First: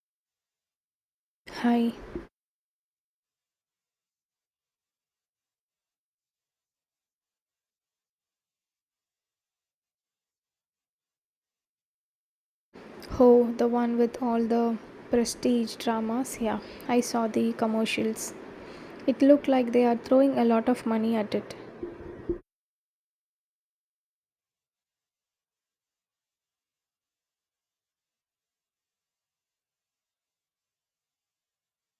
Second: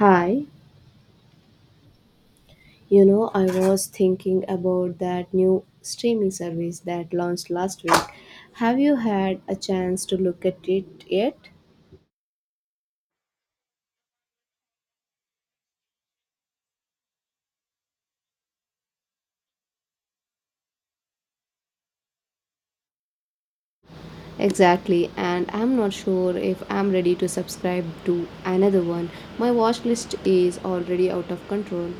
Hi, Hi. I was thinking about that new streaming service that launched last week. Have you had a chance to look at it yet? Oh, the one with all the prestige dramas? Yeah, I saw the commercials. It looked like they are throwing a lot of money at it. Exactly, and I'm not sure if I'm ready to subscribe to another one. My watch list is already out of control.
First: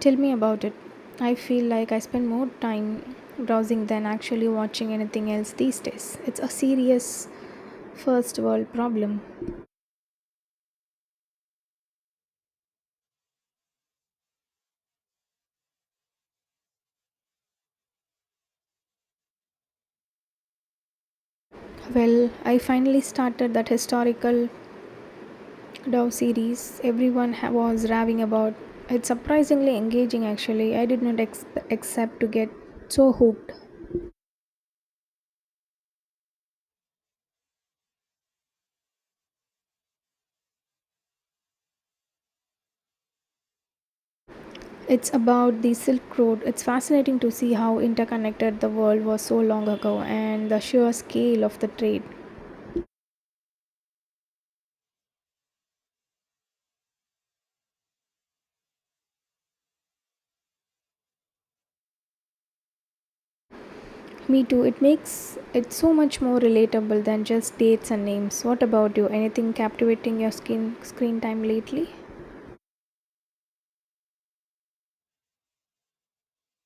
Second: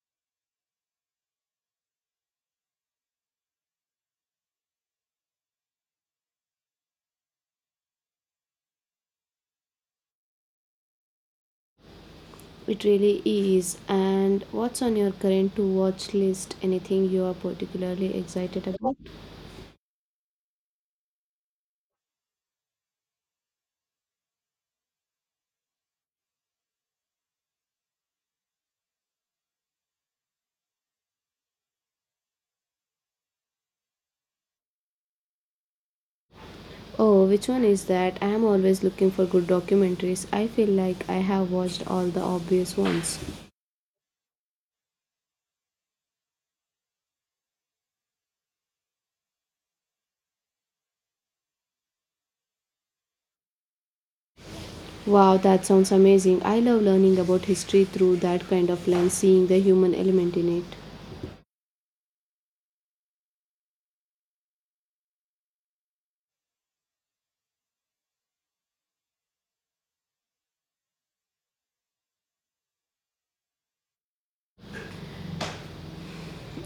Tell me about it. I feel like I spend more time browsing than actually watching anything else these days. It's a serious first world problem. It really is. And what's on your current to watch list? Anything you are particularly excited about? Well, I finally started that historical Dove series everyone was raving about. It's surprisingly engaging actually. I did not accept to get so hooked. Oh, which one is that? I am always looking for good documentaries. I feel like I have watched all the obvious ones. It's about the Silk Road. It's fascinating to see how interconnected the world was so long ago and the sheer scale of the trade. Wow, that sounds amazing. I love learning about history through that kind of lens, seeing the human element in it. Me too, it makes it so much more relatable than just dates and names. What about you? Anything captivating your skin screen time lately?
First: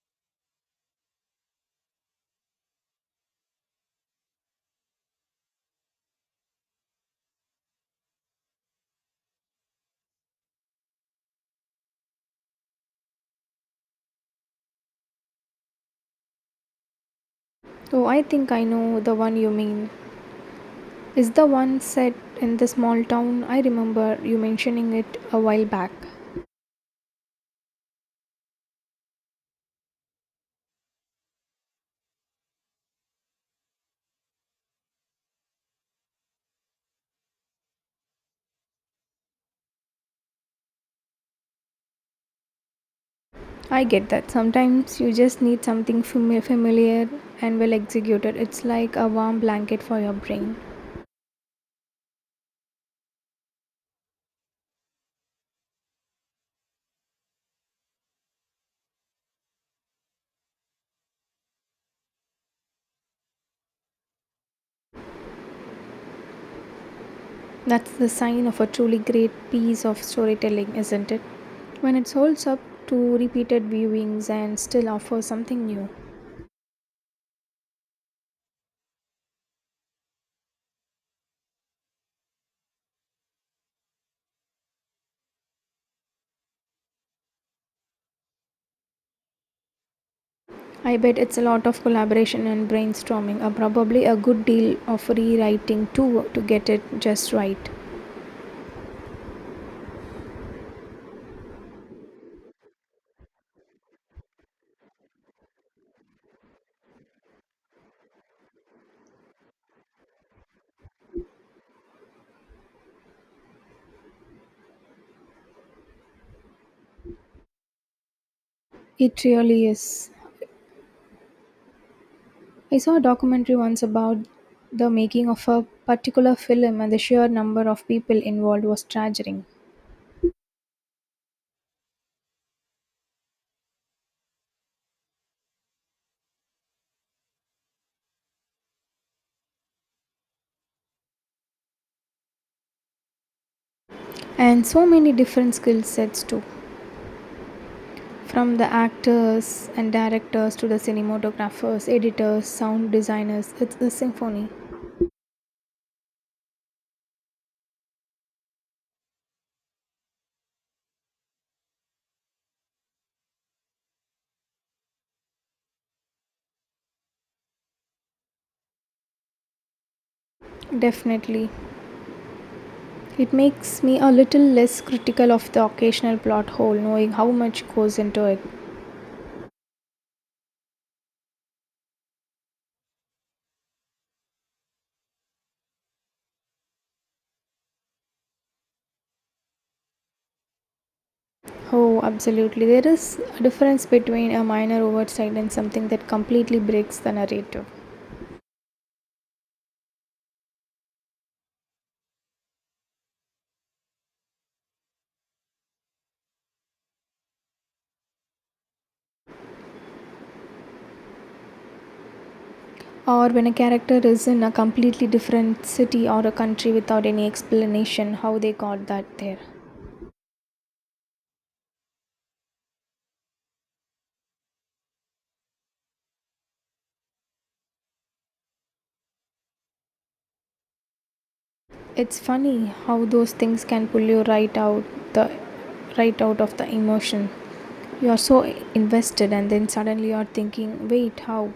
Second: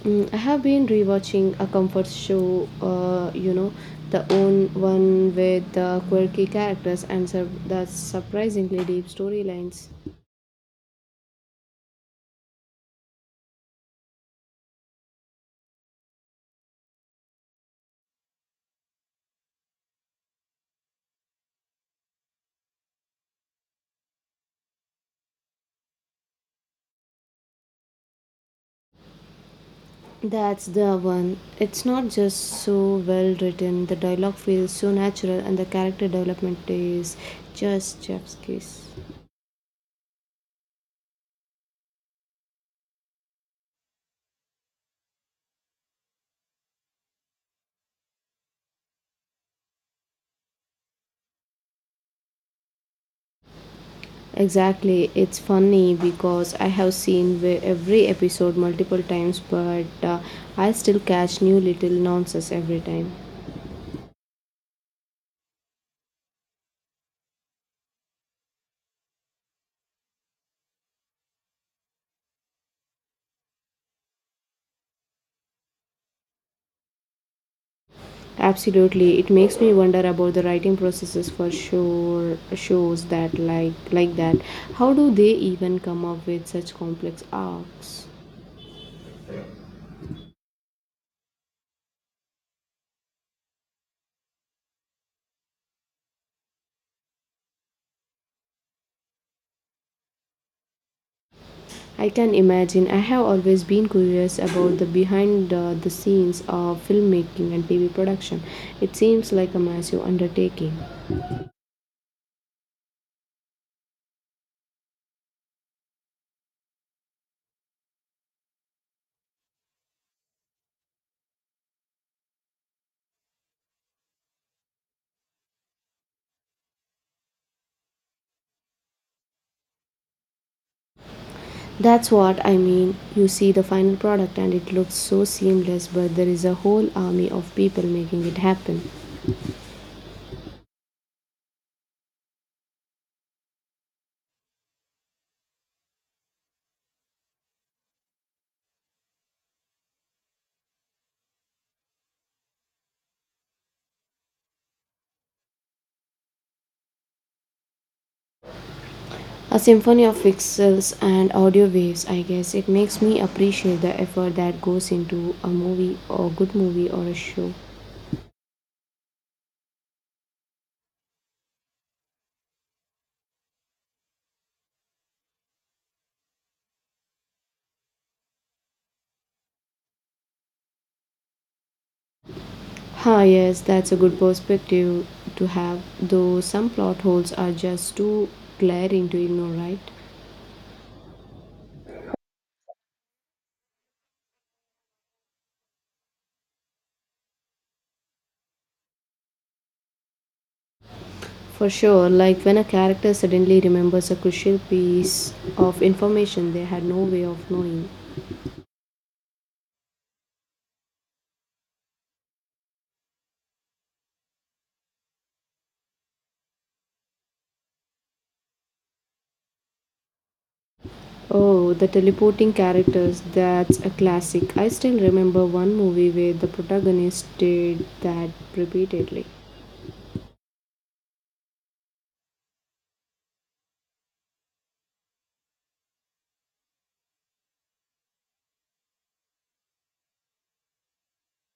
Mm, I have been rewatching a comfort show, the own one with the quirky characters and the surprisingly deep storylines. Oh, I think I know the one you mean. Is the one set in the small town? I remember you mentioning it a while back. That's the one. It's not just so well written, the dialogue feels so natural, and the character development is just chef's kiss. I get that. Sometimes you just need something familiar and well executed. It's like a warm blanket for your brain. Exactly. It's funny because I have seen every episode multiple times, but I still catch new little nonsense every time. That's the sign of a truly great piece of storytelling, isn't it? When it holds up to repeated viewings and still offers something new. Absolutely. It makes me wonder about the writing processes for sure shows that like that. How do they even come up with such complex arcs? I bet it's a lot of collaboration and brainstorming, or probably a good deal of rewriting too to get it just right. I can imagine. I have always been curious about the behind the scenes of filmmaking and TV production. It seems like a massive undertaking. It really is. I saw a documentary once about the making of a particular film, and the sheer number of people involved was staggering. That's what I mean. You see the final product and it looks so seamless, but there is a whole army of people making it happen. And so many different skill sets, too, from the actors and directors to the cinematographers, editors, sound designers. It's a symphony. A symphony of pixels and audio waves, I guess. It makes me appreciate the effort that goes into a movie or good movie or a show. Definitely. It makes me a little less critical of the occasional plot hole, knowing how much goes into it. Ah, yes, that's a good perspective to have, though some plot holes are just too glaring to ignore, right? Oh, absolutely. There is a difference between a minor oversight and something that completely breaks the narrative. For sure, like when a character suddenly remembers a crucial piece of information they had no way of knowing. Or when a character is in a completely different city or a country without any explanation how they got that there. Oh, the teleporting characters, that's a classic. I still remember one movie where the protagonist did that repeatedly. It's funny how those things can pull you the right out of the emotion. You are so invested and then suddenly you are thinking, "Wait, how?"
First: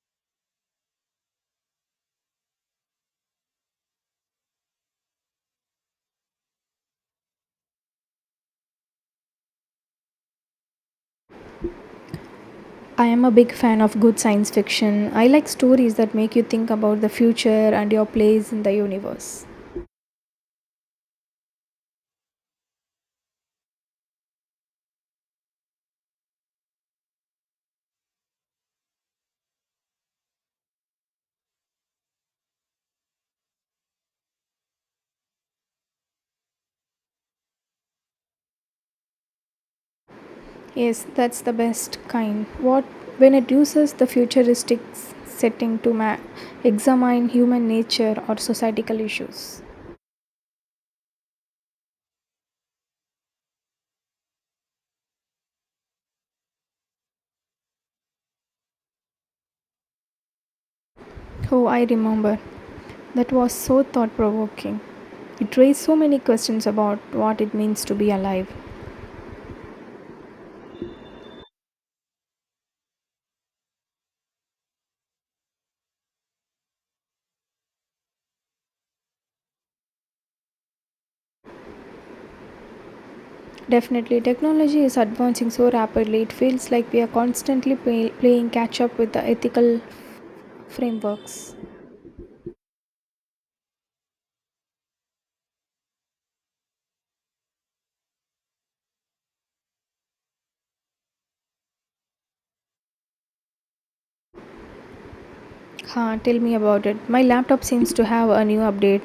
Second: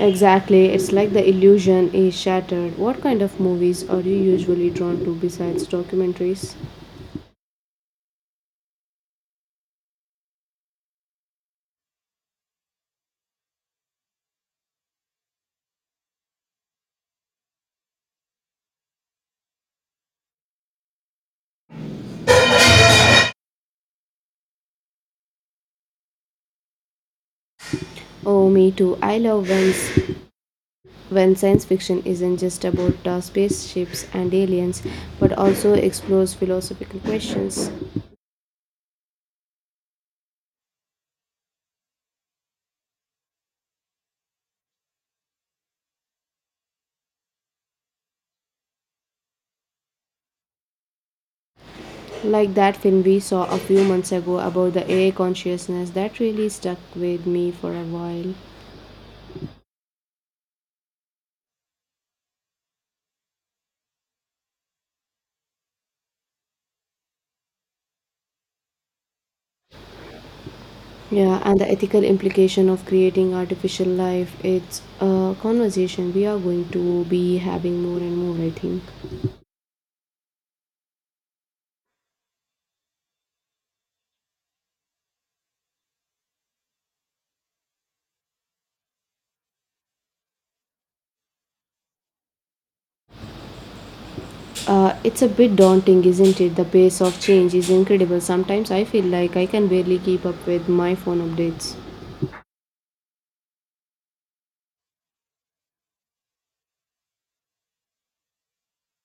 Exactly, it's like the illusion is shattered. What kind of movies are you usually drawn to besides documentaries? I am a big fan of good science fiction. I like stories that make you think about the future and your place in the universe. Oh, me too. I love when science fiction isn't just about spaceships and aliens, but also explores philosophical questions. Yes, that's the best kind. What when it uses the futuristic setting to examine human nature or societal issues. Like that film we saw a few months ago about the AI consciousness that really stuck with me for a while. Oh, I remember. That was so thought provoking. It raised so many questions about what it means to be alive. Yeah, and the ethical implication of creating artificial life. It's a conversation we are going to be having more and more, I think. Definitely, technology is advancing so rapidly, it feels like we are constantly playing catch up with the ethical frameworks. It's a bit daunting, isn't it? The pace of change is incredible. Sometimes I feel like I can barely keep up with my phone updates. Huh, tell me about it. My laptop seems to have a new update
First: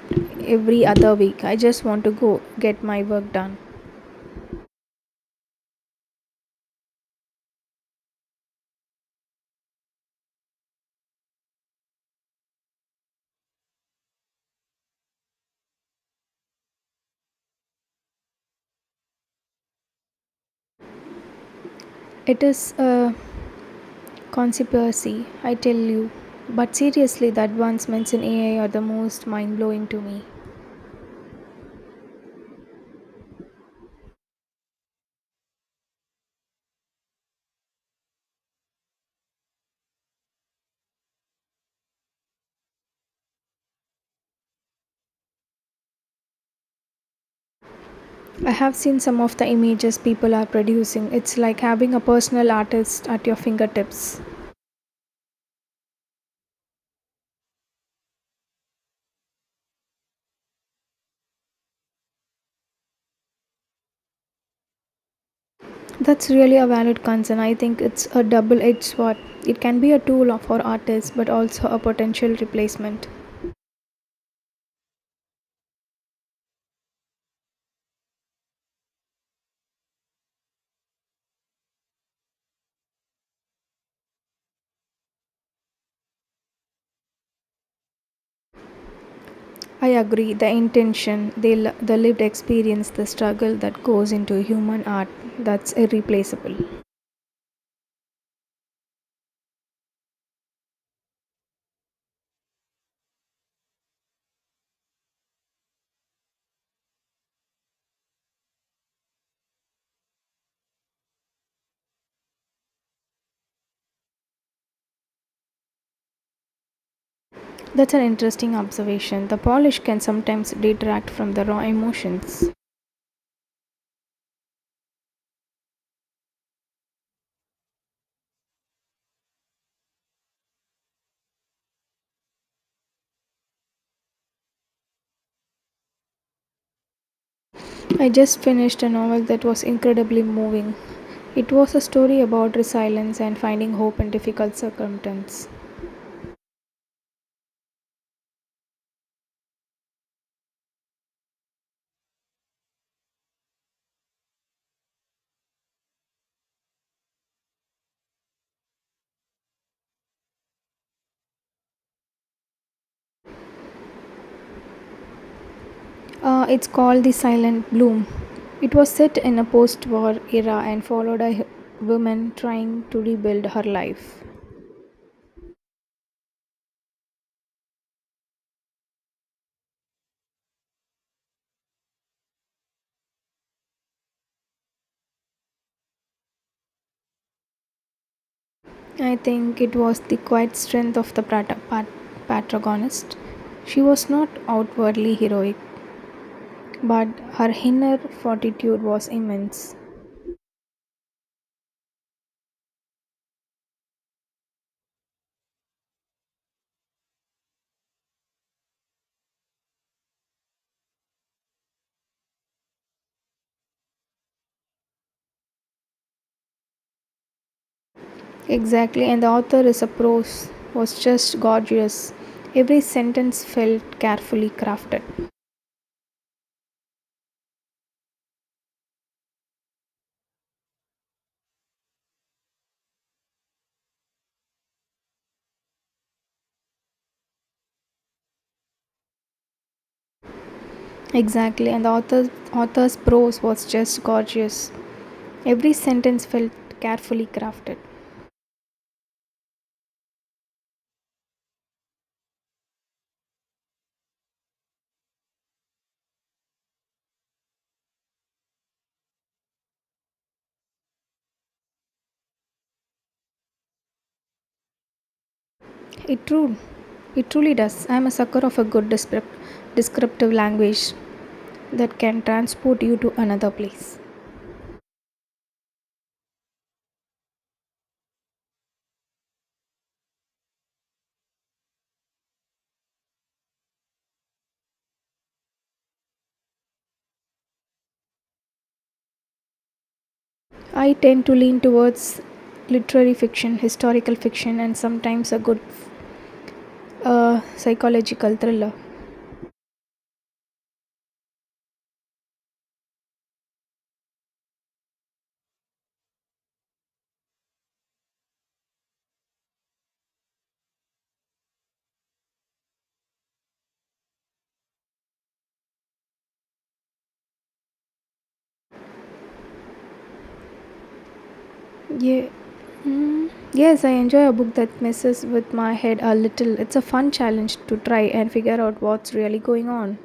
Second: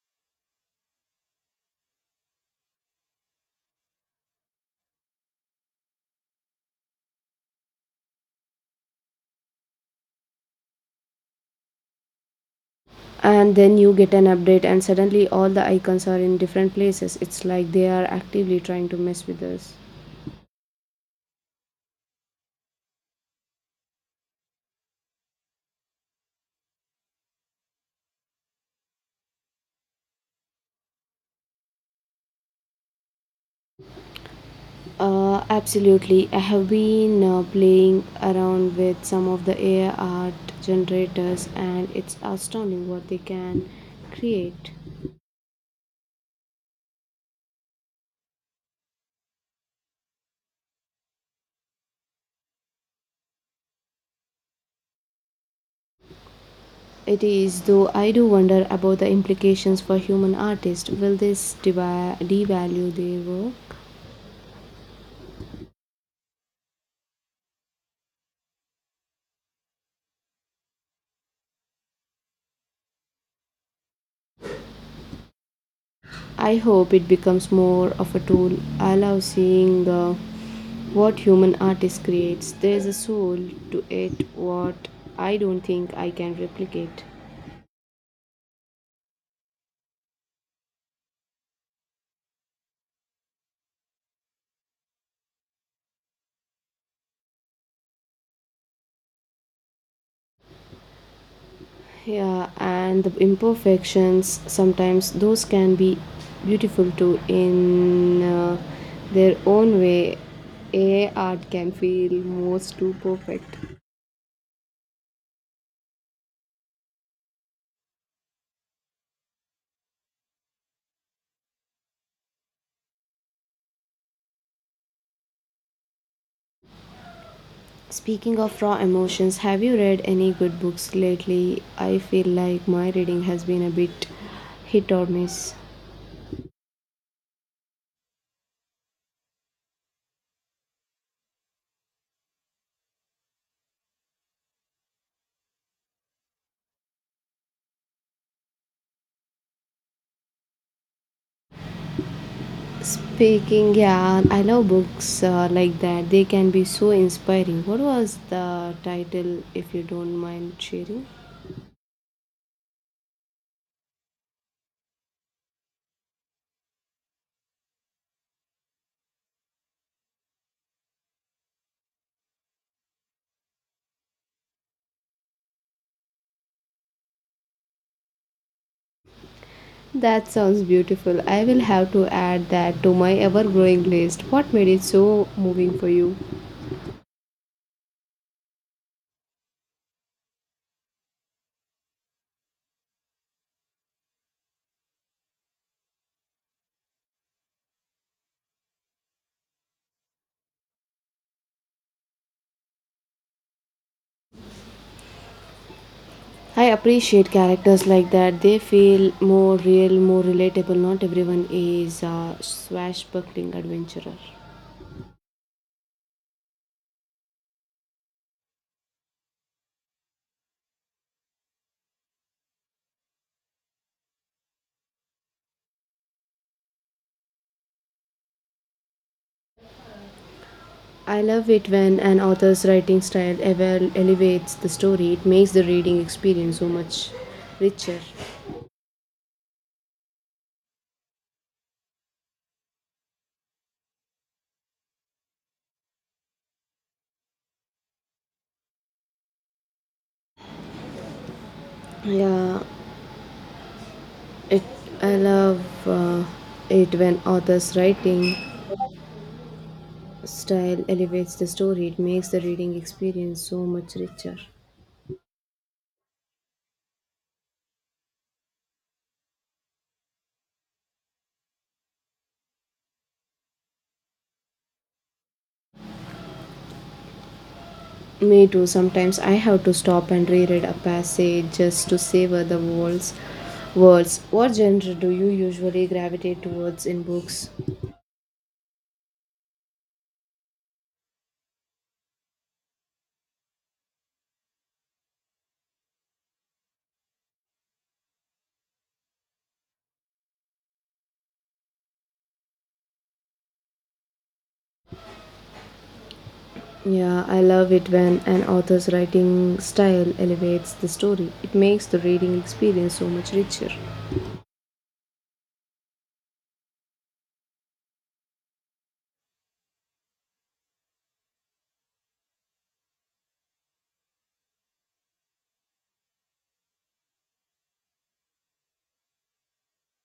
every other week. I just want to go get my work done. And then you get an update, and suddenly all the icons are in different places. It's like they are actively trying to mess with us. It is a conspiracy, I tell you. But seriously, the advancements in AI are the most mind blowing to me. Absolutely. I have been playing around with some of the AI art generators, and it's astounding what they can create. I have seen some of the images people are producing. It's like having a personal artist at your fingertips. It is, though I do wonder about the implications for human artists. Will this devalue their work? That's really a valid concern. I think it's a double edged sword. It can be a tool for artists, but also a potential replacement. I hope it becomes more of a tool. I love seeing what human artist creates. There's a soul to it, what I don't think I can replicate. I agree, the intention, the lived experience, the struggle that goes into human art, that's irreplaceable. Yeah, and the imperfections sometimes those can be beautiful too in their own way. A art can feel most too perfect. That's an interesting observation. The polish can sometimes detract from the raw emotions. Speaking of raw emotions, have you read any good books lately? I feel like my reading has been a bit hit or miss. I just finished a novel that was incredibly moving. It was a story about resilience and finding hope in difficult circumstances. Speaking, yeah, I love books like that. They can be so inspiring. What was the title, if you don't mind sharing? It's called The Silent Bloom. It was set in a post war era and followed a woman trying to rebuild her life. That sounds beautiful. I will have to add that to my ever growing list. What made it so moving for you? I think it was the quiet strength of the protagonist. She was not outwardly heroic, but her inner fortitude was immense. I appreciate characters like that. They feel more real, more relatable. Not everyone is a swashbuckling adventurer. Exactly, and the author's prose was just gorgeous. Every sentence felt carefully crafted. I love it when an author's writing style ever elevates the story. It makes the reading experience so much richer. Exactly, and the author's prose was just gorgeous. Every sentence felt carefully crafted. Yeah, it. I love uh, it when authors' writing style elevates the story. It makes the reading experience so much richer. It true, it truly does. I am a sucker of a good descriptive language that can transport you to another place. Me too. Sometimes I have to stop and reread a passage just to savor the words. What genre do you usually gravitate towards in books? I tend to lean towards literary fiction, historical fiction, and sometimes a good psychological thriller. Yeah, I love it when an author's writing style elevates the story. It makes the reading experience so much richer. Yeah. mm, Yes, I enjoy a book that messes with my head a little. It's a fun challenge to try and figure out what's really going on.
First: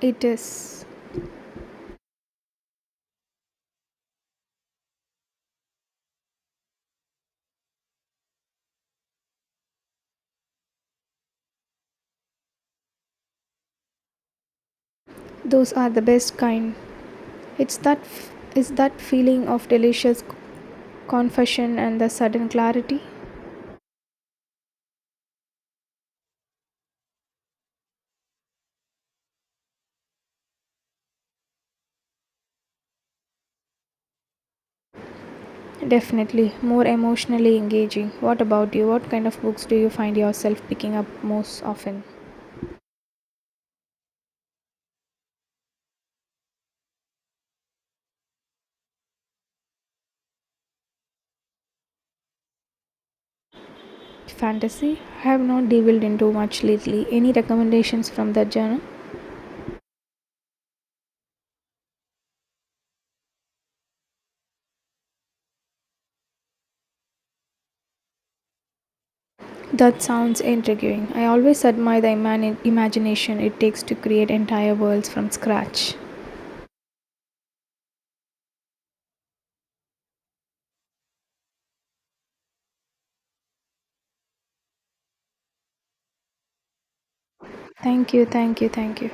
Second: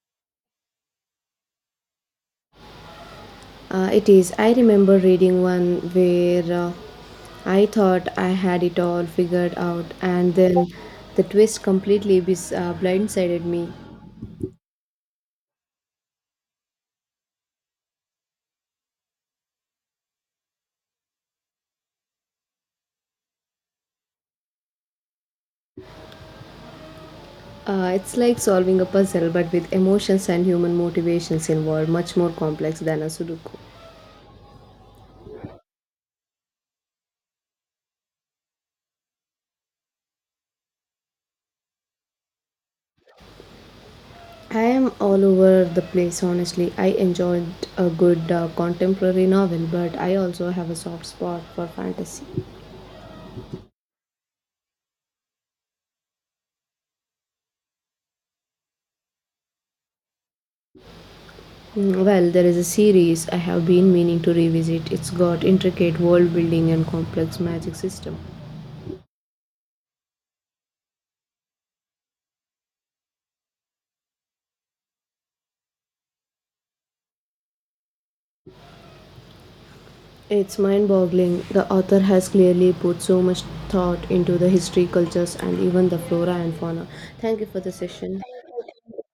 It is. It is. I remember reading one where I thought I had it all figured out, and then the twist completely blindsided me. Those are the best kind. It's that f- is that feeling of delicious confession and the sudden clarity. It's like solving a puzzle, but with emotions and human motivations involved, much more complex than a Sudoku. Definitely more emotionally engaging. What about you? What kind of books do you find yourself picking up most often? I am all over the place, honestly. I enjoyed a good contemporary novel, but I also have a soft spot for fantasy. Fantasy? I have not delved into much lately. Any recommendations from that genre? Mm, well, there is a series I have been meaning to revisit. It's got intricate world building and complex magic system. That sounds intriguing. I always admire the imagination it takes to create entire worlds from scratch. It's mind boggling. The author has clearly put so much thought into the history, cultures, and even the flora and fauna. Thank you for the Thank session. you, thank you, thank you.